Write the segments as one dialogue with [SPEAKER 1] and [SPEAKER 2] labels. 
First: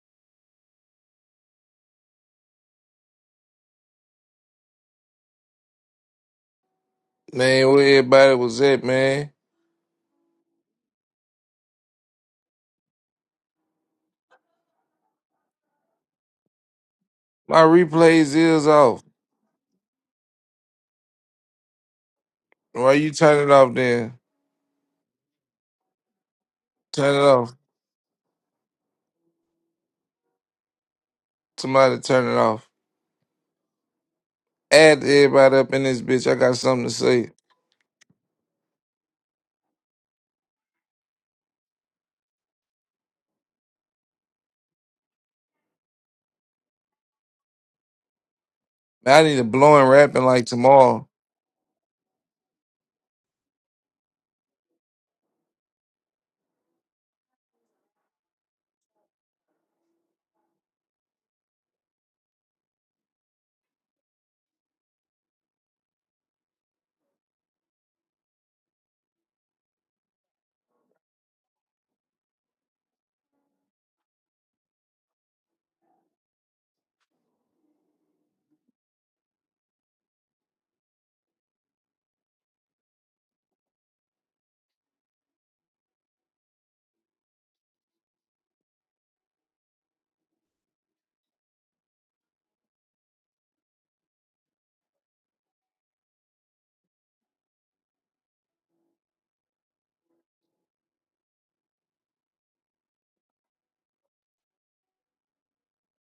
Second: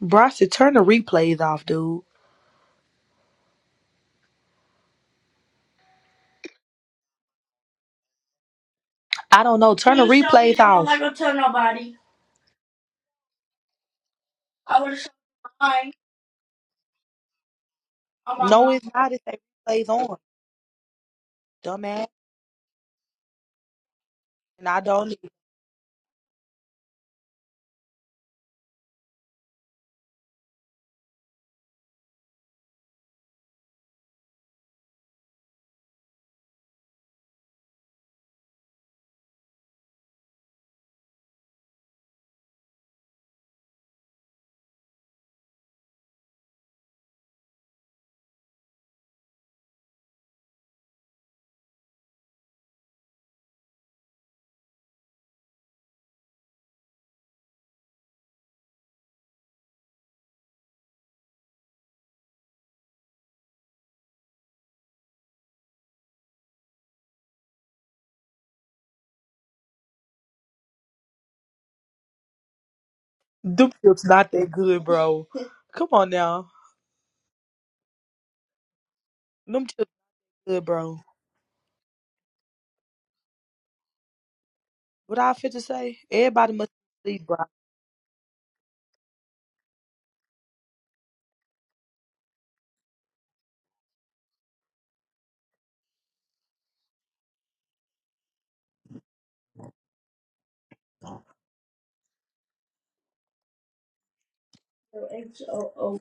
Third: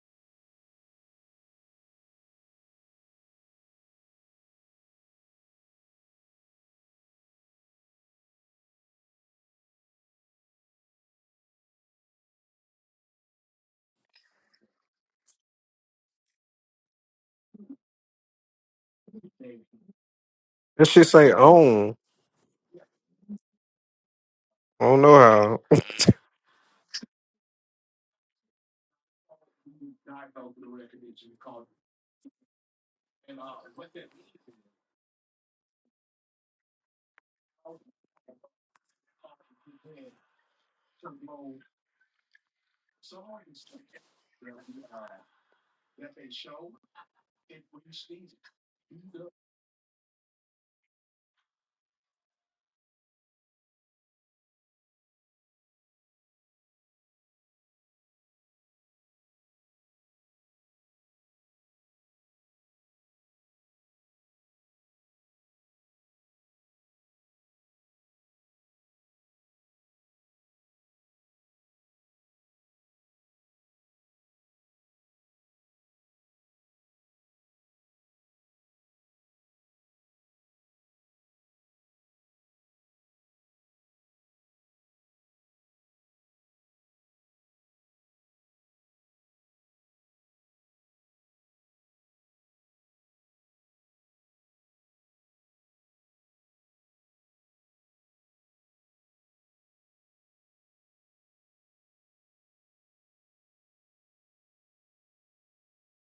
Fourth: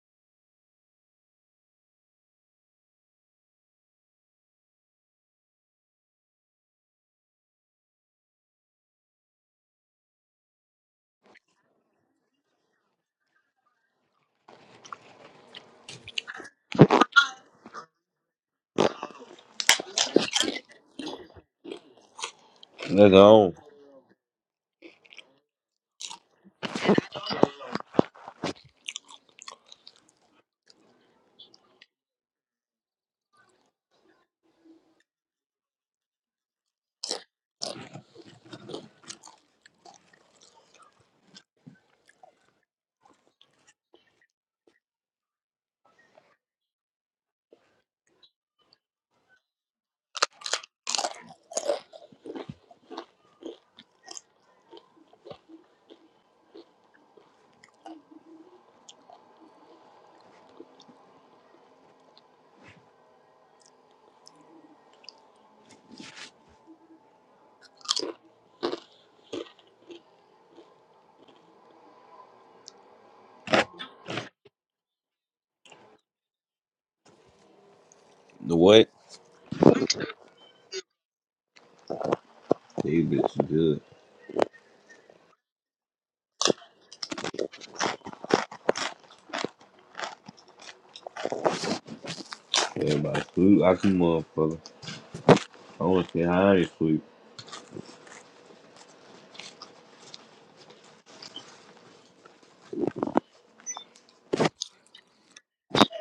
[SPEAKER 1] Bronson, turn the replays off, dude.
[SPEAKER 2] Man, where everybody was at, man.
[SPEAKER 1] I don't know. Turn the Please tell me replays me. I'm off. not gonna tell nobody. I would have shot mine
[SPEAKER 2] My replays
[SPEAKER 1] on my No,
[SPEAKER 2] is
[SPEAKER 1] phone. it's
[SPEAKER 2] off.
[SPEAKER 1] not. It's that replays on,
[SPEAKER 3] This shit say own.
[SPEAKER 1] dumbass.
[SPEAKER 2] Why you
[SPEAKER 4] That's
[SPEAKER 2] turn it
[SPEAKER 4] all.
[SPEAKER 2] off then?
[SPEAKER 1] And I
[SPEAKER 3] I don't
[SPEAKER 1] don't.
[SPEAKER 3] know
[SPEAKER 1] Need-
[SPEAKER 3] how.
[SPEAKER 2] Turn it off. Somebody turn it off. Add everybody up in this bitch. I got something to say. Man, I need a blowing rapping like tomorrow.
[SPEAKER 1] Them chips not that good, bro. Come on now.
[SPEAKER 4] The what?
[SPEAKER 1] Them chips good, bro.
[SPEAKER 4] These bitches good.
[SPEAKER 1] What I fit to say? Everybody must sleep, bro.
[SPEAKER 4] Everybody sleep like a motherfucker. I want to see how they sleep.
[SPEAKER 1] H-O-O.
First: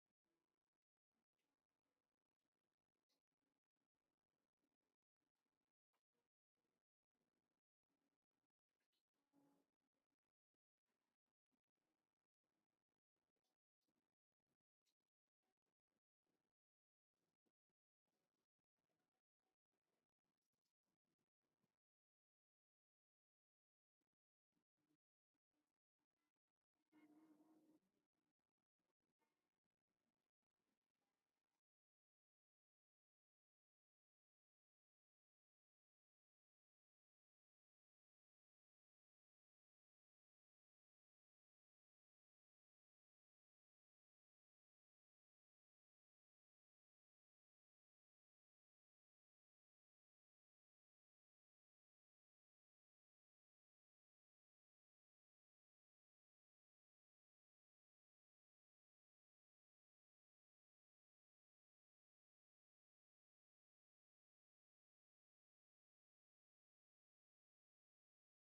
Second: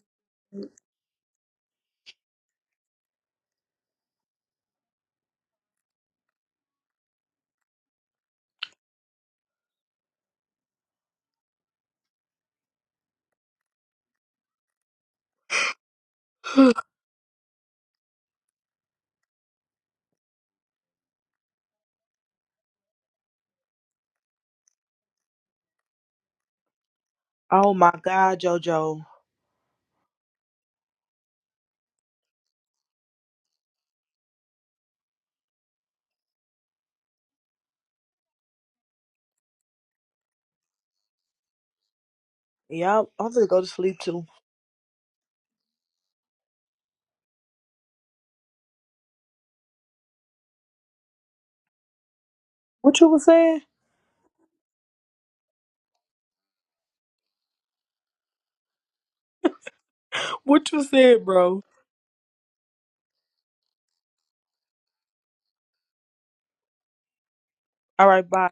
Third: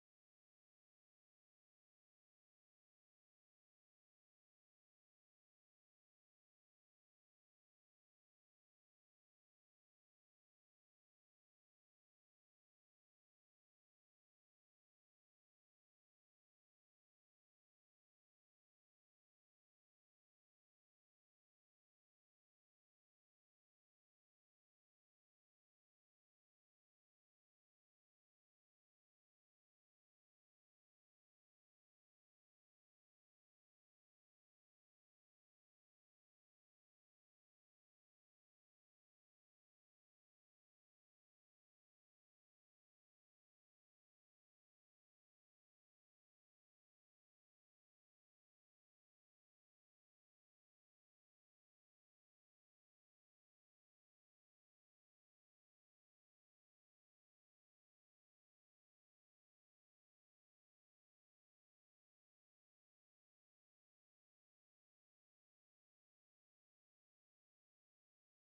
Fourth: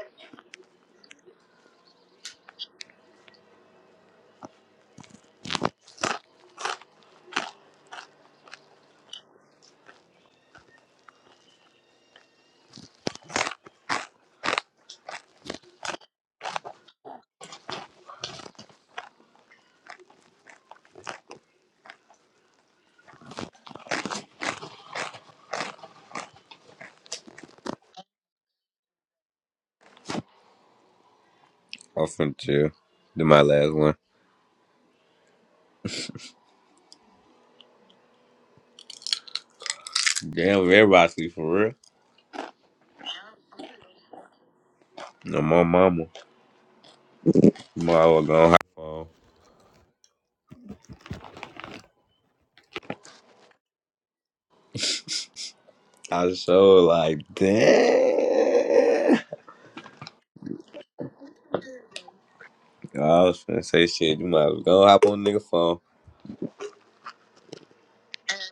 [SPEAKER 1] Oh my God, JoJo.
[SPEAKER 4] I'm finna chill. Do my last one. Damn, everybody sleep for real.
[SPEAKER 1] Yup, I'm gonna go to sleep too.
[SPEAKER 4] No, more mama. Tomorrow we gonna hop on.
[SPEAKER 1] What you was saying?
[SPEAKER 4] I was so like, damn.
[SPEAKER 1] What you said, bro?
[SPEAKER 4] I was finna say shit. You might as well go hop on nigga phone.
[SPEAKER 1] All right, bye.